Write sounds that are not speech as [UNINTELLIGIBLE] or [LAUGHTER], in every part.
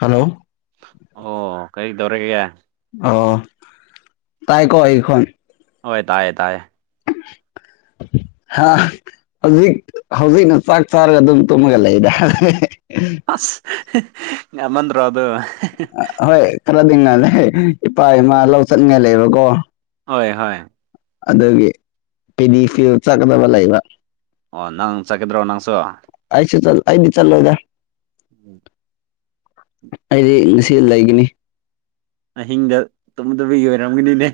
hello ꯑꯣ ꯀꯩꯗꯧꯔꯒꯦ ꯑ ꯇꯥꯏ ꯀꯣ ꯑꯩꯈꯣꯟ ꯍꯣꯏ ꯇꯥꯏꯌꯦ ꯇꯥꯏꯌꯦ [UNINTELLIGIBLE] ꯍꯥ ꯍꯧꯖꯤꯛ ꯍꯧꯖꯤꯛꯅ ꯆꯥꯛ ꯆꯥꯔꯒ ꯑꯗꯨꯝ ꯇꯨꯝꯃꯒ ꯂꯩꯗ ꯑꯁ ꯉꯟꯃꯟ ꯗꯔꯣ ꯑꯗꯨ ꯍꯣꯏ ꯈꯔꯗꯤ ꯉꯜꯂꯦ ꯏꯄꯥ ꯏꯃꯥ ꯂꯧ ꯆꯠꯅꯤꯡꯉꯥꯏ ꯂꯩꯕꯀꯣ ꯍꯣꯏ ꯍꯣꯏ ꯑꯗꯨꯒꯤ ꯄꯤꯗꯤ ꯐꯤ ꯆꯠꯀꯗꯕ ꯂꯩꯕ ꯑꯣ ꯅꯪ ꯆꯠꯀꯗ꯭ꯔꯣ ꯅꯪꯁꯨ ꯑꯩꯁꯨ ꯆꯠ ꯑꯩꯗꯤ ꯆꯠꯂꯣꯢꯗ ꯎꯝ ꯑꯩꯗꯤ ꯉꯁꯤ ꯂꯩꯒꯅꯤ ꯑꯍꯤꯡꯗ ꯇꯨꯝꯗꯕꯒꯤ ꯑꯣꯏꯔꯝꯒꯅꯤꯅꯦ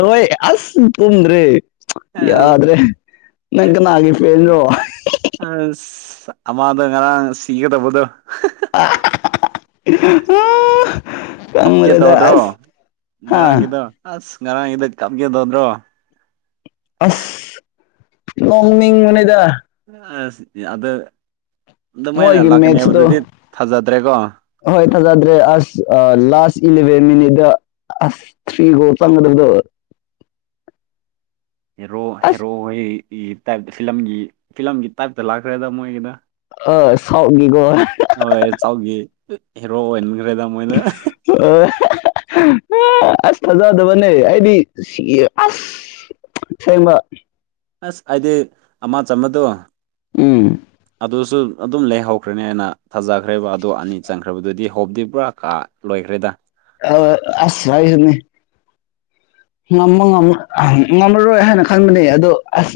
ꯍꯣꯏ ꯑꯁ ꯇꯨꯝꯗꯔꯦ ꯌꯥꯗ꯭ꯔꯦ ꯅꯪ ꯀꯅꯥꯒꯤ ꯐꯦꯟꯔꯣ ꯑꯃꯥꯗꯣ ꯉꯔꯥꯡ ꯁꯤꯒꯗꯕꯗꯣ [UNINTELLIGIBLE] ꯀꯞꯀꯦ ꯈꯪꯗ꯭ꯔꯦꯗ ꯇꯧꯗ꯭ꯔꯣ ꯑꯁ ꯍꯥ ꯉꯔꯥꯡꯒꯤꯗꯣ ꯑꯁ ꯉꯔꯥꯡꯒꯤꯗꯣ ꯀꯥꯞꯀꯦ ꯇꯧꯗꯔꯣ ꯑꯁ ꯅꯣꯡꯅꯤꯡꯕ ꯅꯤꯗ ꯑꯁ ꯌꯥꯗꯦ ꯃꯣꯏꯒꯤ ꯃꯦꯠꯇꯨ ꯊꯥꯖꯗ꯭ꯔꯦꯀꯣ ꯍꯣꯏ ꯐꯖꯗ꯭ꯔꯦ ꯑꯁ ꯂꯥꯁ ꯏꯂꯦꯚꯦꯟ ꯃꯤꯅꯤꯠꯇ ꯑꯁ ꯊ꯭ꯔꯤꯒꯣꯜ ꯆꯪꯒꯗꯕꯗꯣ ꯍꯦꯔꯣ ꯑꯁ ꯍꯦꯔꯣ ꯍꯣꯏꯒꯤ ꯇꯥꯏꯞꯇ ꯐꯤꯂꯝꯒꯤ ꯐꯤꯂꯝꯒꯤ ꯇꯥꯏꯞꯇ ꯂꯥꯛꯈ꯭ꯔꯦꯗ ꯃꯣꯏꯒꯤꯗꯣ ꯑ ꯁꯥꯎꯒꯤꯒꯣ ꯍꯣꯏ ꯆꯥꯎꯒꯤ ꯍꯦꯔꯣ ꯑꯣꯏꯍꯟꯈ꯭ꯔꯦꯗ ꯃꯣꯏꯅ [UNINTELLIGIBLE] ꯑꯁ ꯊꯥꯖꯗꯕꯅꯦ ꯑꯩꯗꯤ ꯁꯤꯌꯦ ꯑꯁ ꯁꯦꯡꯕ ꯑꯁ ꯑꯩꯗꯤ ꯑꯃ ꯆꯝꯕꯗꯨ ꯎꯝ ꯑꯗꯨꯁꯨ ꯑꯗꯨꯝ ꯂꯩꯍꯧꯈ꯭ꯔꯦꯅꯦꯅ ꯊꯥꯖꯈ꯭ꯔꯦꯕ ꯑꯗꯣ ꯑꯅꯤ ꯆꯪꯈ꯭ꯔꯕꯗꯨꯗꯤ ꯍꯣꯞꯗꯤ ꯄꯨꯔꯥ ꯀꯥ ꯂꯣꯏꯈ꯭ꯔꯦꯗ ꯑ ꯑꯁ ꯍꯥꯏꯁꯤꯅꯤ ꯉꯥꯝꯃ ꯉꯥꯝꯃ ꯉꯥꯝꯔꯔꯣꯏ ꯍꯥꯏꯅ ꯈꯟꯕꯅꯦ ꯑꯗꯣ ꯑꯁ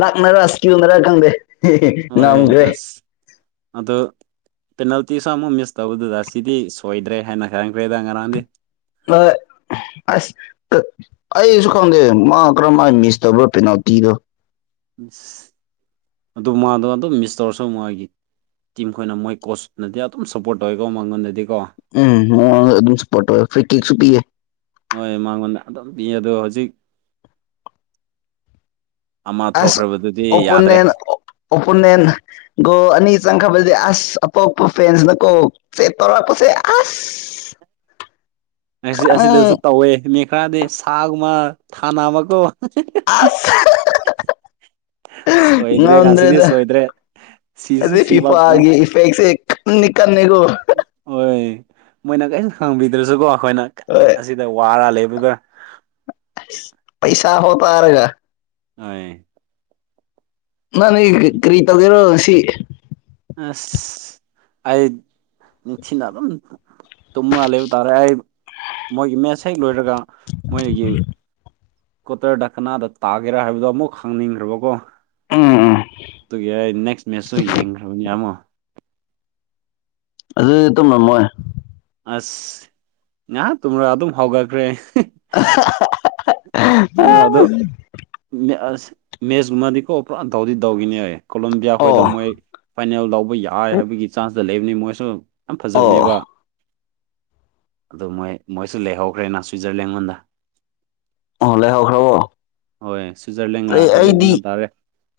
ꯂꯥꯛꯅꯔ ꯢꯁꯀꯤꯜꯅꯔ ꯈꯪꯗꯦ ꯍꯣꯏ ꯉꯝꯈ꯭ꯔꯦ ꯑꯁ ꯑꯗꯣ ꯄꯦꯅꯥꯜꯇꯤꯁꯨ ꯑꯃꯨꯛ ꯃꯤꯁ ꯇꯧꯕꯗꯨꯗ ꯁꯤꯗꯤ ꯁꯣꯏꯗ꯭ꯔꯦ ꯍꯥꯏꯅ ꯈꯟꯈ꯭ꯔꯦꯗ ꯉꯔꯥꯡꯗꯤ [UNINTELLIGIBLE] ꯑꯁ ꯑꯩꯁꯨ ꯈꯪꯗꯦ ꯃꯥ ꯀꯔꯝꯃꯥꯏ ꯃꯤꯁ ꯇꯧꯕ꯭ꯔ ꯄꯦꯅꯥꯜ ꯇꯤꯗꯣ [UNINTELLIGIBLE] ꯑꯗꯨ ꯃꯥꯗꯣ ꯑꯗꯨꯝ ꯃꯤꯁ ꯇꯧꯔꯁꯨ ꯃꯥꯒꯤ ꯇꯤꯝ ꯈꯣꯏꯅ ꯃꯣꯏ ꯀꯣꯆꯅꯗꯤ ꯑꯗꯨꯝ ꯁꯞꯄꯣꯔꯠ ꯇꯧꯋꯦꯀꯣ ꯃꯉꯣꯟꯗꯗꯤꯀꯣ ꯎꯝ ꯃꯉꯣꯟꯗ ꯑꯗꯨꯝ ꯁꯄꯣꯔꯠ ꯇꯧꯋꯦ ꯐꯔꯤ ꯀꯤꯛꯁꯨ ꯄꯤꯑꯦ ꯍꯣꯏ ꯃꯉꯣꯟꯗ ꯑꯗꯨꯝ ꯄꯤꯌꯦ ꯑꯗꯣ ꯍꯧꯖꯤꯛ ꯑꯃ ꯑꯁ ꯊꯣꯛꯈ꯭ꯔꯕꯗꯨꯗꯤ ꯌꯥꯗ꯭ꯔꯦ ꯑꯣꯄꯣꯅꯦꯟ ꯑꯣꯄꯣꯅꯦꯟ ꯒꯣꯜ ꯑꯅꯤ ꯆꯪꯈ꯭ꯔꯕꯗꯤ ꯑꯁ ꯑꯇꯣꯞꯄ ꯐꯦꯟꯁꯅꯀꯣ ꯆꯦꯠ ꯇꯧꯔꯛꯄꯁꯦ ꯑꯁ [INAUDIBLE] [UNINTELLIGIBLE] ꯎꯝ ꯑꯁꯤꯗꯁꯨ ꯇꯧꯋꯦ ꯃꯤ ꯈꯔꯗꯤ ꯁꯥꯒꯨꯝꯕ ꯊꯥꯅꯕꯀꫭ ꯑꯁ [UNINTELLIGIBLE] ꯁꯣꯏꯗ꯭ꯔꯦ ꯉꯁꯤꯗꯤ ꯉꯝꯗ꯭ꯔꯦꯗ ꯁꯣꯏꯗ꯭ꯔꯦ [UNINTELLIGIBLE] ꯐꯤꯐꯥꯒꯤ ꯏꯐꯦꯛꯁꯦ ꯀꯟꯅꯤ ꯀꯟꯅꯤꯀꯣ ꯑꫭꯏ ꯃꯣꯏꯅ ꯀꯩꯁꯨ ꯈꯪꯕꯤꯗ꯭ꯔꯁꯨꯀꯣ ꯑꯈꯣꯏꯅ ꯀꯟꯅ ꯍꯣꯏ ꯑꯁꯤꯗ ꯋꯥꯔ ꯂꯩꯕꯗꫭ ꯄꯩꯁꯥ ꯍꯣ ꯇꯥꯔꯒ ꯑꯥꯏ ꯅꯪ [UNINTELLIGIBLE] ꯀꯔꯤ ꯇꯧꯒꯦꯔꯣ ꯉꯁꯤ ꯑꯁ ꯑꯩ ꯅꯤꯡꯊꯤꯅ ꯑꯗꯨꯝ ꯇꯨꯝꯃ ꯂꯩꯕ ꯇꯥꯔꯦ ꯑꯩ ꯃꯣꯏꯒꯤ ꯃꯦꯁ ꯍꯦꯛ ꯂꯣꯏꯔꯒ ꯃꯣꯏꯒꯤ ꯀ꯭ꯋꯥꯇꯔꯗ ꯀꯅꯥꯗ ꯇꯥꯒꯦꯔꯥ ꯍꯥꯏꯕꯗꯣ ꯑꯃꯨꯛ ꯈꯪꯅꯤꯡꯈ꯭ꯔꯕꯀꯣ ꯎꯝ ꯎꯝ ꯑꯗꯨꯒꯤ ꯑꯩ ꯅꯦꯛꯁ ꯃꯦꯠꯁꯇꯨ ꯌꯦꯡꯈ꯭ꯔꯕꯅꯦ ꯑꯃꯨꯛ ꯑꯗꯨꯗꯤ ꯇꯨꯝꯃꯝꯃꯣꯏ ꯑꯁ ꯉꯍꯥꯛ ꯇꯨꯝꯔ ꯑꯗꯨꯝ ꯍꯧꯒꯠꯈ꯭ꯔꯦ ꯑꯍꯥ ꯍꯥ [UNINTELLIGIBLE] ꯑ ꯑꯗꯣ ꯃꯦꯁ ꯃꯦꯁ ꯃꯗꯤꯀꯣ ꯄꯨꯔꯥ ꯇꯧꯗꯤ ꯇꯧꯒꯤꯅꯤ ꯍꯥꯏꯌꯦ ꯀꯣꯂꯝꯕꯤꯌꯥ ꯈꯣꯏꯗꯣ ꯑꯣ ꯃꯣꯏ ꯐꯥꯏꯅꯦꯜ ꯂꯧꯕ ꯌꯥꯏ ꯍꯥꯏꯕꯒꯤ ꯆꯥꯟꯁꯇ ꯂꯩꯕꯅꯦ ꯃꯣꯏꯁꯨ ꯌꯥꯝ ꯑꯣ ꯐꯖꯕꯅꯦꯕ ꯑꯗꯨꯝ ꯃꯣꯏ ꯃꯣꯏꯁꯨ ꯂꯩꯍꯧꯈ꯭ꯔꯦꯅ ꯁ꯭ꯋꯤꯖꯔꯂꯦꯟꯉꯣꯟꯗ ꯑꫭ ꯂꯩꯍꯧꯈ꯭ꯔꯕꯣ ꯍꯣꯏ ꯁ꯭ꯋꯤꯖꯔꯂꯦꯟꯒ ꯑꯩ ꯑꯩꯗꯤ ꯑꯥꯔꯖꯦꯟꯇꯤꯅꯥ ꯇꯥꯔꯦ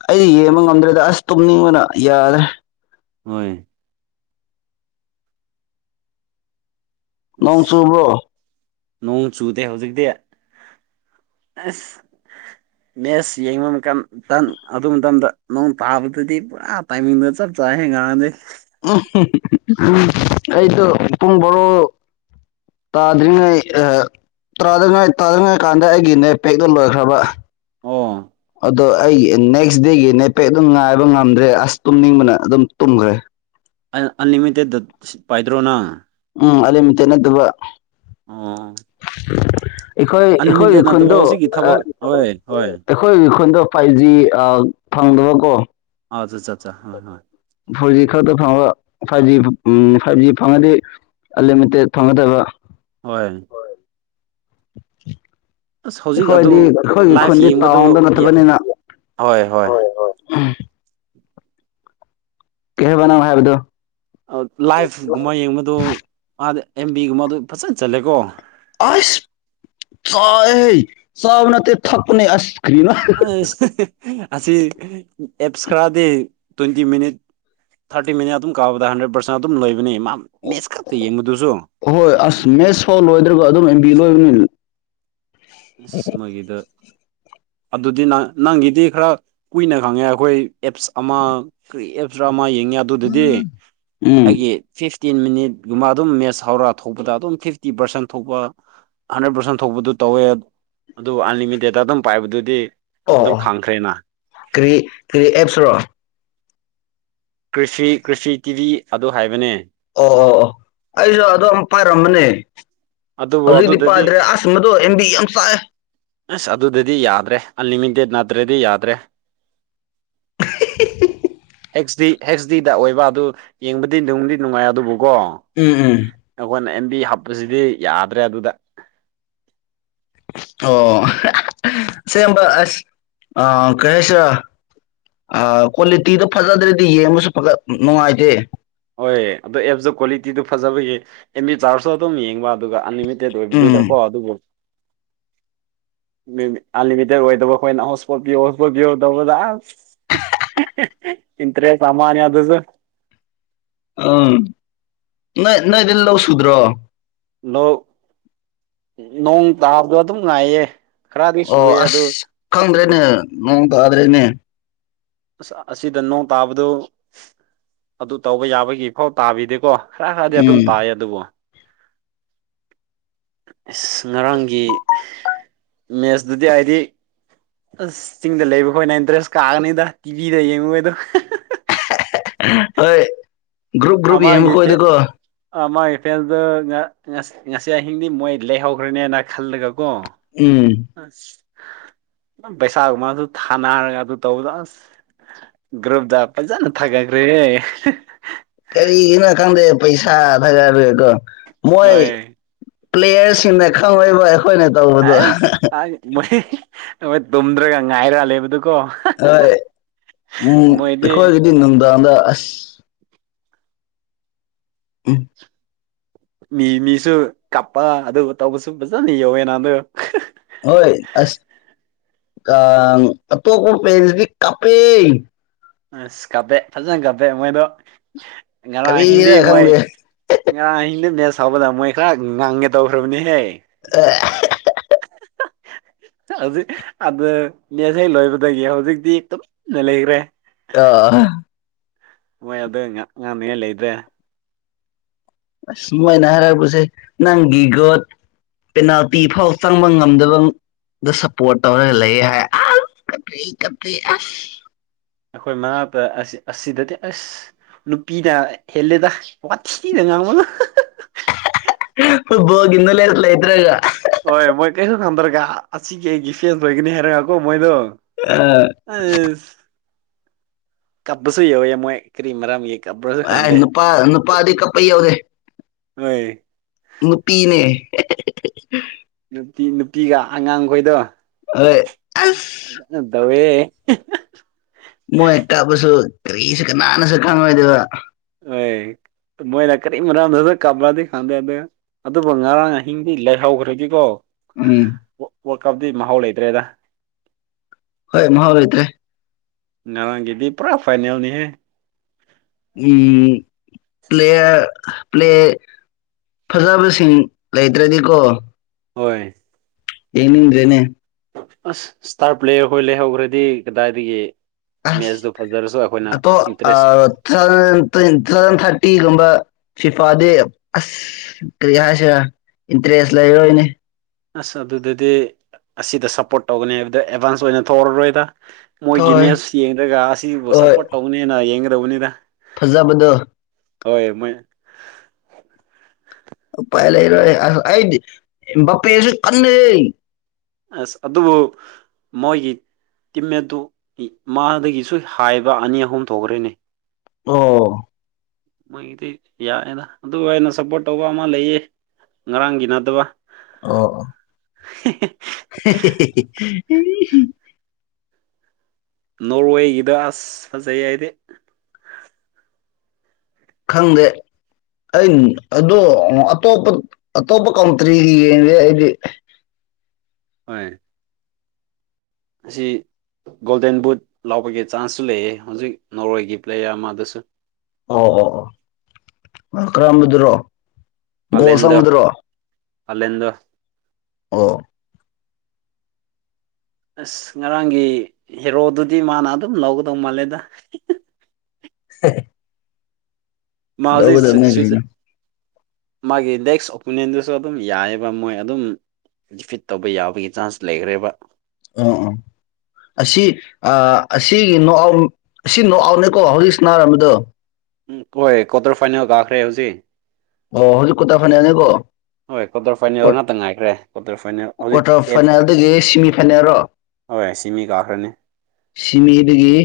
ꯑꯩꯗꯤ ꯌꯦꯡꯕ ꯉꯝꯗ꯭ꯔꯦꯗ ꯑꯁ ꯇꯨꯝꯅꯤꯡꯕꯅ ꯌꯥꯗ꯭ꯔꯦ ꯍꯣꯏ ꯅꯣꯡ ꯑꯁ ꯆꯨꯕ꯭ꯔꯣ ꯅꯣꯡ ꯆꯨꯗꯦ ꯍꯧꯖꯤꯛꯇꯤ ꯑꯁ ꯃꯦꯁ ꯌꯦꯡꯕ ꯀꯥꯟ [UNINTELLIGIBLE] ꯑꯗꯨ ꯃꯇꯝꯗ ꯅꯣꯡ ꯇꯥꯕꯗꯨꯗꯤ ꯄꯨꯔꯥ ꯇꯥꯏꯃꯡꯗꯣ ꯆꯞ ꯆꯥꯏꯍꯦ ꯉꯔꯥꯡꯗꯤ [UNINTELLIGIBLE] ꯑꯩꯗꯣ ꯄꯨꯡ ꯕꯥꯥꯔꯣ ꯇꯥꯗ꯭ꯔꯤꯉꯩ ꯑ ꯇꯥꯗꯉꯩ ꯇꯥꯗꯉꯩ ꯀꯥꯟꯗ ꯑꯩꯒꯤ ꯅꯦꯠ ꯄꯦꯛꯇꯣ ꯂꯣꯏꯈ꯭ꯔꯕ ꯑꯣ ꯑꯗꯣ ꯑꯩꯒꯤ ꯅꯦꯛꯁ ꯗꯦꯒꯤ ꯅꯦꯠꯄꯦꯛ ꯑꯗꯨꯝ ꯉꯥꯏꯕ ꯉꯝꯗ꯭ꯔꯦ ꯑꯁ ꯇꯨꯝꯅꯤꯡꯕꯅ ꯑꯗꯨꯝ ꯇꯨꯝꯈ꯭ꯔꯦ ꯑꯟꯂꯤꯃꯤꯇꯦꯠ [UNINTELLIGIBLE] ꯄꯥꯏꯗ꯭ꯔꯣ ꯅꯪ ꯎꯝ ꯑꯟꯂꯤꯃꯤꯇꯦꯠ ꯅꯠꯇꯕ ꯑꯣ ꯑꯩꯈꯣꯏ ꯑꯩꯈꯣꯏꯒꯤ ꯑꯟꯂꯤꯃꯤꯇꯦꯠ ꯅꯠꯇꯕ ꯈꯨꯟꯗꯣ ꯍꯧꯖꯤꯛꯀꯤ ꯊꯕꯛ ꯍꯣꯏ ꯍꯣꯏ ꯑꯩꯈꯣꯏꯒꯤ ꯈꯨꯟꯗꯣ ꯐꯥꯏꯞ ꯖꯤ ꯑ ꯐꯪꯗꯕ ꯀꯣ ꯑꯥ ꯆꯠꯆꯥ ꯍꯣꯏ ꯍꯣꯏ ꯐꯣꯔ ꯖꯤ ꯈꯛꯇ ꯐꯪꯕ ꯐꯥꯏꯞ ꯖꯤ ꯎꯝ ꯐꯥꯏꯞ ꯖꯤ ꯐꯪꯉꯗꯤ ꯑꯟꯂꯤꯃꯤꯇꯦꯠ ꯐꯪꯒꯗꯕ ꯍꯣꯢ [INAUDIBLE] ꯑꯁ ꯍꯧꯖꯤꯛ ꯑꯗꯨ ꯑꯩꯈꯣꯏꯗꯤ ꯑꯩꯈꯣꯏꯒꯤ ꯂꯥꯏꯐ ꯈꯨꯟꯗꯤ ꯌꯦꯡꯕꯗꯨ ꯇꯥꯎꯟꯗ ꯌꯥ ꯅꯠꯇꯕꯅꯤꯅ ꯍꯣꯢ ꯍꯣꯏ ꯍꯣꯏ ꯍꯣꯢ ꯎꯝ ꯀꯩ ꯍꯥꯏꯕ ꯅꯪꯅ ꯍꯥꯏꯕꯗꯨ ꯂꯥꯏꯐꯒꯨꯝꯕ ꯌꯦꯡꯕꯗꯣ ꯃꯥꯗꯤ ꯑꯦꯝ ꯕꯤ ꯒꯨꯝꯕ ꯑꯗꯨ ꯐꯖꯅ ꯆꯠꯂꯦꯀꯣ ꯑꯁ ꯆꯥꯏꯍꯦ ꯆꯥꯕ ꯅꯠꯇꯦ ꯊꯛꯄꯅꯦ ꯑꯁ ꯀꯔꯤꯅꯣ ꯑꯁ [UNINTELLIGIBLE] ꯑꯁꯤ ꯑꯦꯞꯁ ꯈꯔꯗꯤ ꯇ꯭ꯋꯦꯟꯇꯤ ꯃꯤꯅꯤꯠ ꯊꯥꯔꯇꯤ ꯃꯤꯅꯤꯠ ꯑꯗꯨꯝ ꯀꯥꯕꯗ ꯍꯟꯗ꯭ꯔꯦꯠ ꯄꯥꯔꯁꯦꯟ ꯑꯗꯨꯝ ꯂꫭꯏꯕꯅꯦ ꯃꯥ ꯃꯦꯠꯁ ꯈꯛꯇ ꯌꯦꯡꯕꯗꯨꯁꯨ [UNINTELLIGIBLE] ꯍꯣꯏ ꯑꯁ ꯃꯦꯁ ꯐꯥꯎ ꯂꯣꯏꯗ꯭ꯔꯒ ꯑꯗꯨꯝ ꯑꯦꯝ ꯕꯤ ꯂꯣꯏꯕꯅꯦ ꯑꯁ ꯃꫭꯏꯒꯤꯗꫭ ꯑꯗꯨꯗꯤ ꯅꯪ ꯅꯪꯒꯤꯗꯤ ꯈꯔ ꯀꯨꯏꯅ ꯈꯪꯉꯦ ꯑꯩꯈꯣꯏ ꯑꯦꯞꯁ ꯑꯃ ꯀꯔꯤ ꯑꯦꯞꯁꯔ ꯑꯃ ꯌꯦꯡꯉꯦ ꯑꯗꯨꯗꯗꯤ ꯎꯝ ꯑꯩꯒꯤ ꯐꯤꯞ ꯇꯦꯟ ꯃꯤꯅꯤꯠꯀꯨꯝꯕ ꯑꯗꯨꯝ ꯃꯦꯠꯁ ꯍꯧꯔ ꯊꯣꯛꯄꯗ ꯑꯗꯨꯝ ꯐꯤꯐꯇꯤ ꯄꯥꯔꯁꯦꯟ ꯊꯣꯛꯄ ꯍꯟꯗ꯭ꯔꯦꯠ ꯄꯥꯔꯁꯦꯟ ꯊꯣꯛꯄꯗꯨ ꯇꯧꯋꯦ ꯑꯗꯨ ꯑꯟꯂꯤꯃꯤꯇꯦꯠꯇ ꯑꯗꯨꯝ ꯄꯥꯏꯕꯗꯨꯗꯤ ꯑꯣ ꯑꯗꯨꯝ ꯑꫭ ꯈꯪꯈ꯭ꯔꯦꯅ ꯀꯔꯤ ꯀꯔꯤ ꯑꯦꯞꯁꯔꯣ ꯀ꯭ꯔꯤꯁꯤ ꯀ꯭ꯔꯤꯁꯤ ꯇꯤꯚꯤ ꯑꯗꯨ ꯍꯥꯏꯕꯅꯦ ꯑꯣ ꯑꯣ ꯑꯩꯖꯨ ꯑꯗꯨꯝ ꯄꯥꯏꯔꯝꯕꯅꯦ ꯑꯗꯨꯕꯨ ꯍꯧꯖꯤꯛꯇꯤ ꯑꯗꯨꯗꯗꯤ ꯄꯥꯏꯗ꯭ꯔꯦ ꯑꯥꯁ ꯃꯗꯣ ꯑꯦꯝꯕꯤ ꯌꯥꯝ ꯆꯥꯏꯑꯦ ꯑꯁ ꯑꯗꯨꯗꯗꯤ ꯌꯥꯗ꯭ꯔꯦ ꯑꯟꯂꯤꯃꯤꯇꯦꯠ ꯅꯠꯇ꯭ꯔꯗꯤ ꯌꯥꯗ꯭ꯔꯦ [UNINTELLIGIBLE] ꯍꯦꯛꯁꯗꯤ ꯍꯩꯆꯁ ꯗꯤꯗ ꯑꯣꯏꯕ ꯑꯗꯨ ꯌꯦꯡꯕꯗꯤ ꯅꯨꯡꯗꯤ ꯅꯨꯡꯉꯥꯏ ꯑꯗꯨꯕꯨ ꯀꯣ ꯎꯝ ꯎꯝ ꯑꯈꯣꯏꯅ ꯑꯦꯝ ꯕꯤ ꯍꯥꯞꯄꯁꯤꯗꯤ ꯌꯥꯗ꯭ꯔꯦ ꯑꯗꯨꯗ ꯑꯣ ꯑꫭ [UNINTELLIGIBLE] ꯑꯁꯦꯡꯕ ꯑꯁ ꯑ ꯀꯩ ꯍꯥꯏꯁꯤꯔ ꯑ ꯀ꯭ꯋꯥꯂꯤꯇꯤꯗꯣ ꯐꯖꯗ꯭ꯔꯗꯤ ꯌꯦꯡꯕꯁꯨ [UNINTELLIGIBLE] ꯅꯨꯡꯉꯥꯏꯇꯦ ꯍꯣꯏ ꯑꯗꯣ ꯑꯦꯞꯁꯇꯨ ꯀ꯭ꯋꯥꯂꯤꯇꯤꯗꯨ ꯐꯖꯕꯒꯤ ꯑꯦꯝꯕꯤ ꯆꯥꯎꯔꯁꯨ ꯑꯗꯨꯝ ꯌꯦꯡꯕ ꯑꯗꯨꯒ ꯑꯟꯂꯤꯃꯤꯇꯦꯠ ꯑꯣꯏꯕꯗꯨꯗ ꯎꯝ ꯀꯣ ꯑꯗꯨꯕꯨ [INAUDIBLE] ꯃꯦꯃꯤ ꯑꯟꯂꯤꯃꯤꯇꯦꯠ ꯑꯣꯏꯗꯕ ꯈꯣꯏꯅ ꯍꯣꯁꯄꯣꯠ ꯄꯤꯌꯣ ꯍꯣꯁꯄꯣꯠ ꯄꯤꯌꯣ ꯇꯧꯕꯗ ꯑꯥꯁ [UNINTELLIGIBLE] ꯏꯟꯇꯔꯦꯁ ꯑꯃꯅꯤ ꯑꯗꯨꯁꯨ ꯑꯝ ꯅꯣꯏ ꯅꯣꯏꯗ ꯂꯧ ꯁꯨꯗ꯭ꯔꯣ ꯂꯣꯛ ꯅꯣꯡ ꯇꯥꯕꯗꯣ ꯑꯗꯨꯝ ꯉꯥꯏꯌꯦ ꯈꯔꯗꯤ ꯑꯣ ꯁꯨꯑꯦ ꯑꯁ ꯑꯗꯨ ꯈꯪꯗ꯭ꯔꯦꯅꯦ ꯅꯣꯡ ꯇꯥꯗ꯭ꯔꯦꯅꯦ ꯑꯁ ꯑꯁꯤꯗ ꯅꯣꯡ ꯇꯥꯕꯗꯨ ꯑꯗꯨ ꯇꯧꯕ ꯌꯥꯕꯒꯤ ꯐꯥꯎ ꯇꯥꯕꯤꯗꯦꯀꯣ ꯈꯔ ꯍꯥꯏꯗꯤ ꯑꯗꯨꯝ ꯎꯝ ꯇꯥꯏꯑꯦ ꯑꯗꯨꯕꯨ ꯏꯁ ꯉꯔꯥꯡꯒꯤ ꯃꯦꯠꯁꯇꯨꯗꯤ ꯑꯩꯗꯤ ꯑꯁ ꯆꯤꯡꯗ ꯂꯩꯕꯈꯣꯏꯅ ꯏꯟꯇꯔꯦꯁ ꯀꯥꯒꯅꯤꯗ ꯇꯤꯚꯤꯗ ꯌꯦꯡꯕꯗꫭ ꯍꯣꯏ ꯒ꯭ꯔꯨꯞ ꯒ꯭ꯔꯨꯞ ꯌꯦꯡꯕ ꯑꯃꯒꯤ ꯐꯦꯛ ꯈꯣꯏꯗꯀꯣ ꯑꯃꯒꯤ ꯐꯦꯟꯗꯨꯅ ꯉ ꯉꯁꯤ ꯑꯍꯤꯡꯗꯤ ꯃꯣꯏ ꯂꯩꯍꯧꯔꯅꯦꯅ ꯈꯜꯂꯒꯀꯣ ꯎꯝ ꯑꯁ ꯄꯩꯁꯥꯒꯨꯝꯕꯗꯨ ꯊꯥꯅꯔꯒ ꯑꯗꯨ ꯇꯧꯕꯗꯣ ꯑꯁ ꯒ꯭ꯔꯨꯞꯗ ꯐꯖꯅ ꯊꯥꯒꯠꯈ꯭ꯔꯦꯍꯦ [UNINTELLIGIBLE] ꯀꯔꯤꯒꯤꯅꫭ ꯈꯪꯗꯦ ꯄꯩꯁꯥ ꯊꯥꯒꯠꯂꯤꯗꯣ ꯍꯣꯏ ꯄ꯭ꯂꯦꯌꯔꯁꯤꯡꯅ ꯈꯪꯔꫭꯏꯕ ꯑꯩꯈꯣꯏꯅ ꯇꯧꯕꯗꯣ ꯑꯁ ꯀꯥꯏ [UNINTELLIGIBLE] ꯃꯣꯏ [UNINTELLIGIBLE] ꯇꯨꯝꯗ꯭ꯔꯒ ꯉꯥꯏꯔ ꯂꯩꯕꯗꯨ ꯍꯣꯏ ꯎꯝ ꯃꯣꯏꯗꯤ ꯑꯩꯈꯣꯏꯒꯤꯗꯤ ꯅꯨꯡꯗꯥꯡꯗ [UNINTELLIGIBLE] ꯎꯝ ꯃꯤ ꯃꯤꯁꯨ ꯀꯞꯄ ꯑꯗꯨꯒ ꯇꯧꯕꯁꯨ ꯐꯖꯅ ꯌꯥꯎꯋꯦ ꯅꯍꯥꯟꯗꯨ ꯍꯣꯏ ꯑꯁ ꯀꯥꯡ ꯑꯇꯣꯞꯄ [UNINTELLIGIBLE] ꯀꯞꯄꯦ ꯑꯁ ꯀꯞꯄꯦ ꯐꯖꯅ ꯀꯞꯄꯦ ꯃꯣꯏꯗꯣ ꯉꯔꯥꯡ ꯍꯤꯟꯗꯤ ꯀꯔꯤꯔ ꯃꯣꯏ ꯈꯪꯗꯦ ꯉꯔꯥꯡ [UNINTELLIGIBLE] [UNINTELLIGIBLE] ꯃꯣꯏ ꯈꯔ ꯉꯥꯡꯒꯦ ꯇꯧꯈ꯭ꯔꯕꯅꯤꯍꯦ [UNINTELLIGIBLE] [INAUDIBLE] ꯍꯧꯖꯤꯛ ꯑꯗꯨ ꯃꯦꯁ ꯍꯦꯛ ꯂꯣꯏꯕꯗꯒꯤ ꯍꯧꯖꯤꯛꯇꯤ ꯇꯨꯃꯤꯟꯅ ꯂꯩꯒ꯭ꯔꯦ [UNINTELLIGIBLE] ꯃꫭꯏ ꯑꯗꯨ ꯉ ꯉꯥꯡꯅꯤꯡꯉꯥꯏ ꯂꯩꯇ꯭ꯔꯦ ꯑꯁ ꯃꯣꯏꯅ ꯍꯥꯏꯔꯛꯄꯁꯦ ꯅꯪꯒꯤ ꯒꯣꯠ ꯄꯦꯅꯥꯜꯇꯤ ꯐꯥꯎ ꯆꯪꯕ ꯉꯝꯗꯕ ꯗꫭ ꯁꯞꯄꯣꯔꯠ ꯇꯧꯔꯒ ꯂꯩꯌꯦ ꯍꯥꯏꯌꯦ ꯑꯥꯁ ꯀꯞꯄꯦ ꯀꯞꯄꯦ ꯑꯥꯁ ꯑꯈꯣꯏ ꯃꯅꯥꯛꯇ ꯑꯁꯤ ꯑꯁꯤꯗꯤ ꯑꯁ ꯅꯨꯄꯤꯅ ꯍꯦꯜꯂꯤꯗ ꯋꯥꯊꯤꯗ ꯉꯥꯡꯕꯗꯣ [UNINTELLIGIBLE] ꯐꯣꯠꯕꯣꯜꯒꯤ ꯅꯣꯂꯦꯁ ꯂꯩꯇ꯭ꯔꯒ ꯍꯣꯏ ꯃꯣꯏ ꯀꯩꯁꯨ ꯈꯪꯗ꯭ꯔꯒ ꯑꯁꯤꯒꯤ ꯑꯩꯒꯤ ꯐꯦꯟꯁ ꯑꯣꯏꯒꯅꯤ ꯍꯥꯏꯔꯒꯀꯣ ꯃꯣꯏꯗꯣ ꯑꯁ ꯀꯞꯄꯁꯨ ꯌꯧꯋꯦ ꯃꯣꯏ ꯀꯔꯤ ꯃꯔꯝꯒꯤ ꯀꯞꯄ꯭ꯔꯁꯨ ꯈꯪꯗꯦ [UNINTELLIGIBLE] ꯅꯨꯄꯥ ꯅꯨꯄꯥꯗꯤ ꯀꯞꯄ ꯌꯥꯎꯗꯦ ꯍꯣꯏ ꯅꯨꯨꯄꯤꯅꯦ ꯅꯨꯄꯤ ꯅꯨꯄꯤꯒ ꯑꯉꯥꯡꯈꯣꯏꯗꯣ ꯍꯣꯏ ꯑꯁ ꯐꯖꯅ ꯇꯧꯋꯦꯍꯦ [UNINTELLIGIBLE] ꯃꯣꯏ ꯀꯞꯔꯁꯨ ꯀꯔꯤꯁꯨ ꯀꯅꯥꯅꯁꯨ ꯈꯪꯔꫭꯏꯗꯕ ꯍꯣꯏ ꯃꯣꯏꯅ ꯀꯔꯤ ꯃꯔꯝꯗ [UNINTELLIGIBLE] ꯀꯞꯂꯗꯤ ꯈꯪꯗꯦꯗꯨ ꯑꯗꯨꯕꯨ ꯉꯔꯥꯡ ꯑꯍꯤꯡꯗꯤ ꯂꯩꯍꯧꯈ꯭ꯔꯗꯤꯀꯣ ꯎꯝ ꯋꯥꯔꯜ ꯀꯞꯇꯤ ꯃꯍꯥꯎ ꯂꯩꯇ꯭ꯔꯦꯗ ꯍꯣꯏ ꯃꯍꯥꯎ ꯂꯩꯇ꯭ꯔꯦ ꯉꯔꯥꯡꯒꯤꯗꯤ ꯄꯨꯔꯥ ꯐꯥꯏꯅꯦꯜꯅꯤꯍꯦ ꯎꯝ ꯄ꯭ꯂꯦꯌꯔ ꯄ꯭ꯂꯦ ꯐꯖꯕꯁꯤꯡ ꯂꯩꯇ꯭ꯔꯗꯤꯀꯣ ꯍꯣꯏ ꯌꯦꯡꯅꯤꯡꯗ꯭ꯔꯦꯅꯦ ꯑꯁ ꯏꯁꯇꯥꯔ ꯄ꯭ꯂꯦꯌꯔ ꯈꫭꯏ ꯂꯩꯍꯧꯈ꯭ꯔꯗꯤ ꯀꯗꯥꯏꯗꯒꯤ ꯑꯁ ꯃꯦꯠꯁꯇꯨ ꯐꯖꯔꯁꯨ ꯑꯩꯈꯣꯏꯅ ꯑꯇꯣ ꯑ ꯏꯟꯇꯔꯦꯁ ꯊꯜꯇꯤꯟ ꯊꯜ ꯊꯥꯇꯤꯒꯨꯝꯕ ꯐꯤꯐꯥꯗꯤ ꯑꯁ ꯀꯔꯤꯍꯥꯏꯁꯦꯔꯥ ꯏꯟꯇ꯭ꯔꯦꯖ ꯂꯩꯔ ꯔꯣꯏꯅꯦ ꯑꯁ ꯑꯗꯨꯗꯗꯤ ꯑꯁꯤꯗ ꯁꯞꯄꯣꯔꯠ ꯇꯧꯒꯅꯤ ꯍꯥꯏꯕꯗ ꯑꯦꯗꯚꯥꯟꯁ ꯑꯣꯏꯅ ꯊꯣꯛꯔꯔꯣꯏꯗ ꯃꯣꯏꯒꯤ ꯊꯣꯏ ꯃꯦꯁ ꯌꯦꯡꯗ꯭ꯔꯒ ꯑꯁꯤꯕꯨ ꯁꯞꯄꯣꯔꯠ ꯇꯧꯒꯅꯦꯅ ꯌꯦꯡꯒꯗꯧꯕꯅꯤꯗ ꯐꯖꯕꯗꯨ ꯍꯣꯏ ꯃꯣꯏ ꯎꯄꯥꯏ ꯂꯩꯔꯣꯏ ꯑꯁ ꯑꯩꯗꯤ ꯏꯝꯕꯥꯞꯄꯦꯖꯨ ꯀꯟꯂꯦꯍꯦ ꯑꯁ ꯑꯗꯨꯕꯨ ꯃꯣꯏꯒꯤ ꯇꯤꯝꯃꯦꯠꯇꯨ ꯃꯥꯗꯒꯤꯁꯨ ꯍꯥꯏꯕ ꯑꯅꯤ ꯑꯍꯨꯝ ꯊꯣꯛꯔꯦꯅꯦ ꯑꯣ ꯃꯣꯏꯒꯤꯗꯤ ꯌꯥꯑꯦꯅ ꯑꯗꯨꯒ ꯑꯩꯅ ꯁꯞꯄꯣꯔꯠ ꯇꯧꯕ ꯑꯃ ꯂꯩꯌꯦ ꯉꯔꯥꯡꯒꯤ ꯅꯠꯇꯕ ꯑꯣ ꯍꯦꯍꯦꯍꯦꯍꯤ ꯑꯦ ꯅꯣꯔꯋꯦꯒꯤꯗ ꯑꯁ ꯐꯖꯩꯑꯦ ꯑꯩꯗꯤ ꯈꯪꯗꯦ ꯑꯩ ꯑꯗꯣ ꯑꯇꯣꯞꯄ ꯑꯇꯣꯞꯄ ꯀꯟꯇ꯭ꯔꯤꯒꯤ ꯌꯦꯡꯗꯦ ꯑꯩꯗꯤ [INAUDIBLE] ꯍꯣꯏ ꯑꯁꯤ ꯒꯣꯜꯗꯦꯟ ꯕꯨꯠ ꯂꯧꯕꯒꯤ ꯆꯥꯟꯁꯁꯨ ꯂꯩꯑꯦ ꯍꯧꯖꯤꯛ ꯅꯣꯔꯋꯦꯒꯤ ꯄ꯭ꯂꯦꯌꯔ ꯑꯃꯗꯁꯨ ꯑꯣ ꯑꯣ ꯑꯣ ꯀꯔꯝꯕꯗꯨꯔꯣ ꯒꯣꯜ ꯍꯥꯂꯦꯟꯗꯣ ꯁꯪꯕꯗꯨꯔꯣ ꯍꯥꯂꯦꯟꯗꯣ ꯑꯣ ꯑꯁ ꯉꯔꯥꯡꯒꯤ ꯍꯦꯔꯣꯗꯨꯗꯤ ꯃꯥꯅ ꯑꯗꯨꯝ ꯂꯧꯒꯗꯧ ꯃꯥꯜꯂꯦꯗ ꯍꯤꯍꯤ ꯍ ꯃꯥ ꯍꯧꯖꯤꯛ ꯁꯤ ꯁ꯭ꯋꯤꯖ ꯃꯥꯒꯤ ꯅꯦꯛꯁ ꯑꯣꯄꯣꯅꯦꯟꯗꯨꯁꯨ ꯑꯗꯨꯝ ꯌꯥꯏꯑꯦꯕ ꯃꯣꯏ ꯑꯗꯨꯝ ꯗꯤꯐꯤꯠ ꯇꯧꯕ ꯌꯥꯕꯒꯤ ꯆꯥꯟꯁ ꯂꯩꯒ꯭ꯔꯦꯕ ꯎꯝ ꯎꯝ ꯑꯁꯤ ꯑ ꯑꯁꯤꯒꯤ ꯅꯣ ꯑꯥꯎ ꯑꯁꯤ ꯅꯣꯛꯑꯥꯎꯠꯅꯦꯀꯣ ꯍꯧꯖꯤꯛ ꯁꯟꯅꯔꯝꯕꯗꯨ ꯎꯝ ꯍꯣꯏ ꯀ꯭ꯋꯥꯇꯔ ꯐꯥꯏꯅꯦꯜ ꯀꯥꯈ꯭ꯔꯦ ꯍꯧꯖꯤꯛ ꯑꯣ ꯍꯧꯖꯤꯛ ꯀꯣꯠꯇ ꯐꯥꯏꯅꯦꯜꯅꯦꯀꯣ ꯍꯣꯏ ꯀ꯭ꯋꯥꯇꯔ ꯐꯥꯏꯅꯦꯜ ꯉꯥꯛꯇ ꯉꯥꯏꯈ꯭ꯔꯦ ꯀ꯭ꯋꯥꯇꯔ ꯐꯥꯏꯅꯦꯜ ꯍꯧꯖꯤꯛ ꯀ꯭ꯋꯥꯇꯔ ꯑꯦꯠ ꯐꯥꯏꯅꯦꯜꯗꯒ ꯁꯤꯃꯤ ꯐꯥꯏꯅꯦꯜ ꯔꯣ ꯍꯣꯏ ꯁꯤꯃꯤ ꯀꯥꯈ꯭ꯔꯅꯤ ꯁꯤꯃꯤꯗꯒꯤ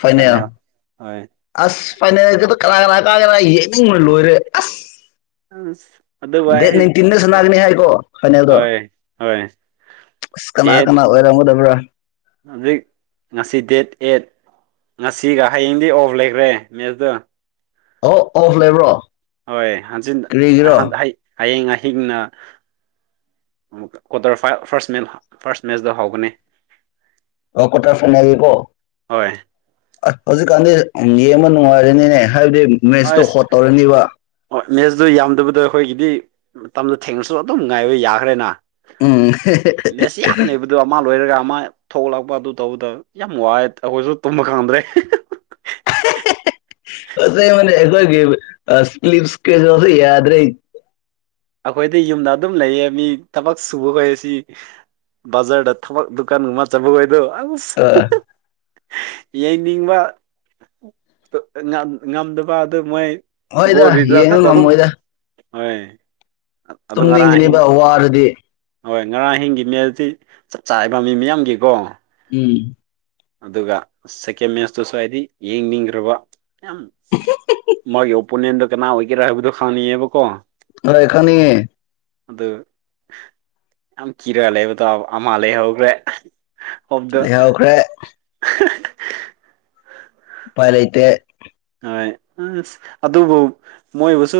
ꯐꯥꯏꯅꯦꯜ ꯍꯣꯏ ꯑꯁ ꯐꯩꯅꯦꯜꯒꯤꯗ ꯀꯅꯥ ꯀꯅꯥ ꯀꯥꯒꯦꯔꯥ ꯌꯦꯅꯤꯡꯕꯅ ꯂꯣꯏꯔꯦ ꯑꯁ ꯎ ꯗꯦꯠ ꯅꯥꯢꯟꯇꯤꯟꯗ ꯁꯟꯅꯒꯅꯤ ꯍꯥꯏꯀꯣ ꯐꯥꯢꯅꯦꯜꯗꯣ ꯍꯣꯏ ꯍꯣꯏ ꯑꯁ ꯀꯅꯥ ꯀꯅꯥ ꯑꯣꯏꯔꯝꯒꯗꯕ꯭ꯔꯥ ꯍꯨꯖꯤꯛ ꯉꯁꯤ ꯗꯦꯠ ꯑꯦꯠ ꯉꯁꯤꯒ ꯍꯌꯦꯡꯗꯤ ꯑꯣꯐ ꯂꯩꯈ꯭ꯔꯦ ꯃꯦꯗ ꯑꯣ ꯑꯣꯐ ꯂꯩꯕ꯭ꯔꯣ ꯍꯣꯏ ꯍꯟꯖꯤꯟ ꯀꯔꯤꯒꯤꯔꯣ ꯍꯟ ꯍꯩ ꯍꯌꯦꯡ ꯑꯍꯤꯡꯅ ꯀ꯭ꯋꯥꯇꯔ ꯐꯥꯢꯜ ꯐꯥꯔꯁ ꯃꯦꯜ ꯐꯥꯔꯁ ꯃꯦꯠꯆꯗ ꯍꯧꯕꯅꯤ ꯑꯣ ꯀ꯭ꯋꯥꯔꯇꯔ ꯐꯥꯏꯅꯦꯜ ꯀꯣ ꯍꯣꯏ ꯑꯠ ꯍꯧꯖꯤꯛꯀꯥꯟꯗꯤ ꯎꯝ ꯌꯦꯡꯕ ꯅꯨꯡꯉꯥꯏꯔꯅꯤꯅꯦ ꯍꯥꯏꯕꯗꯤ ꯃꯦꯠꯁꯇꯣ ꯑꯁ ꯍꯣꯠ ꯇꯧꯔꯅꯤꯕ ꯑꯣ ꯃꯦꯠꯁꯗꯣ ꯌꯥꯝꯗꯕꯗꯣ ꯑꯩꯈꯣꯏꯒꯤꯗꯤ ꯃꯇꯝꯗꯣ ꯊꯦꯡꯂꯁꯨ ꯑꯗꯨꯝ ꯉꯥꯏꯕ ꯌꯥꯈ꯭ꯔꯦꯅꯥ ꯎꯝ ꯃꯦꯠꯁ ꯌꯥꯝ ꯂꯩꯕꯗꯣ ꯑꯃ ꯂꯣꯏꯔꯒ ꯃꯥ ꯊꯣꯛꯂꯛꯄ ꯑꯗꯨ ꯇꯧꯕꯗꯣ ꯌꯥꯝ ꯋꯥꯏ ꯑꯈꯣꯏꯁꯨ ꯇꯨꯝꯕ ꯈꯪꯗ꯭ꯔꯦ ꯑꯍꯦꯍꯦꯍꯦ ꯑꯁꯦꯡꯕꯅꯦ ꯑꯩꯈꯣꯢꯒꯤ [UNINTELLIGIBLE] ꯀꯩꯅꯣꯗꯣ ꯌꯥꯗ꯭ꯔꯦ ꯑꯈꯣꯏꯗꯤ ꯌꯨꯝꯗ ꯑꯗꯨꯝ ꯂꯩꯌꯦ ꯃꯤ ꯊꯕꯛ ꯁꯨꯕ ꯈꯣꯏꯁꯤ ꯕꯖꯥꯔꯗ ꯊꯕꯛ ꯗꯨꯀꯥꯟꯒꯨꯝꯕ ꯆꯠꯄ ꯈꯣꯢꯗꯨ ꯑꯁ ꯑꯥ ꯌꯦꯡꯅꯤꯡꯕ ꯉꯝ ꯉꯝꯗꯕ ꯑꯗꯨ ꯃꯣꯏ ꯒꯣꯜ ꯍꯣꯏꯗ ꯔꯤꯖꯜꯁ ꯌꯦꯡꯕ ꯈꯛꯇ ꯑꯗꯨꯝ ꯉꯝꯃꯣꯏꯗ ꯍꯣꯢ ꯇꯨꯝꯅꯤꯡꯒꯅꯤꯕ ꯋꯥꯔꯗꯤ ꯍꯣꯏ ꯉꯔꯥꯡ ꯑꯍꯤꯡꯒꯤ ꯃꯦꯜꯗꯤ ꯆꯞ ꯆꯥꯢꯌꯦꯕ ꯃꯤ ꯃꯤꯌꯥꯝꯒꯤꯀꯣ ꯏ ꯑꯗꯨꯒ ꯁꯦꯀꯦꯟ ꯃꯦꯠꯁꯇꯨꯁꯨ ꯍꯥꯏꯗꯤ ꯌꯦꯡꯅꯤꯡꯈ꯭ꯔꯕ ꯌꯥꯝ ꯃꯥꯒꯤ ꯑꯣꯄꯣꯅꯦꯟꯗ ꯀꯅꯥ ꯑꯣꯏꯒꯦꯔꯥ ꯍꯥꯏꯕꯗꯨ ꯈꯪꯅꯤꯡꯉꯦꯕꯀꯣ ꯀꯔꯥꯢ ꯈꯪꯅꯤꯡꯉꯦ ꯑꯗꯨ ꯌꯥꯝ ꯀꯤꯔꯒ ꯂꯩꯕ ꯇꯥꯕ ꯑꯃ ꯂꯩꯍꯧꯈ꯭ꯔꯦ ꯍꯣꯞꯗꯣ ꯂꯩꯍꯧꯈ꯭ꯔꯦ [UNINTELLIGIBLE] ꯎꯄꯥꯢ ꯂꯩꯩꯇꯦ ꯍꯣꯏ ꯑꯁ ꯑꯗꯨꯕꯨ ꯃꯣꯏꯕꯨꯁꯨ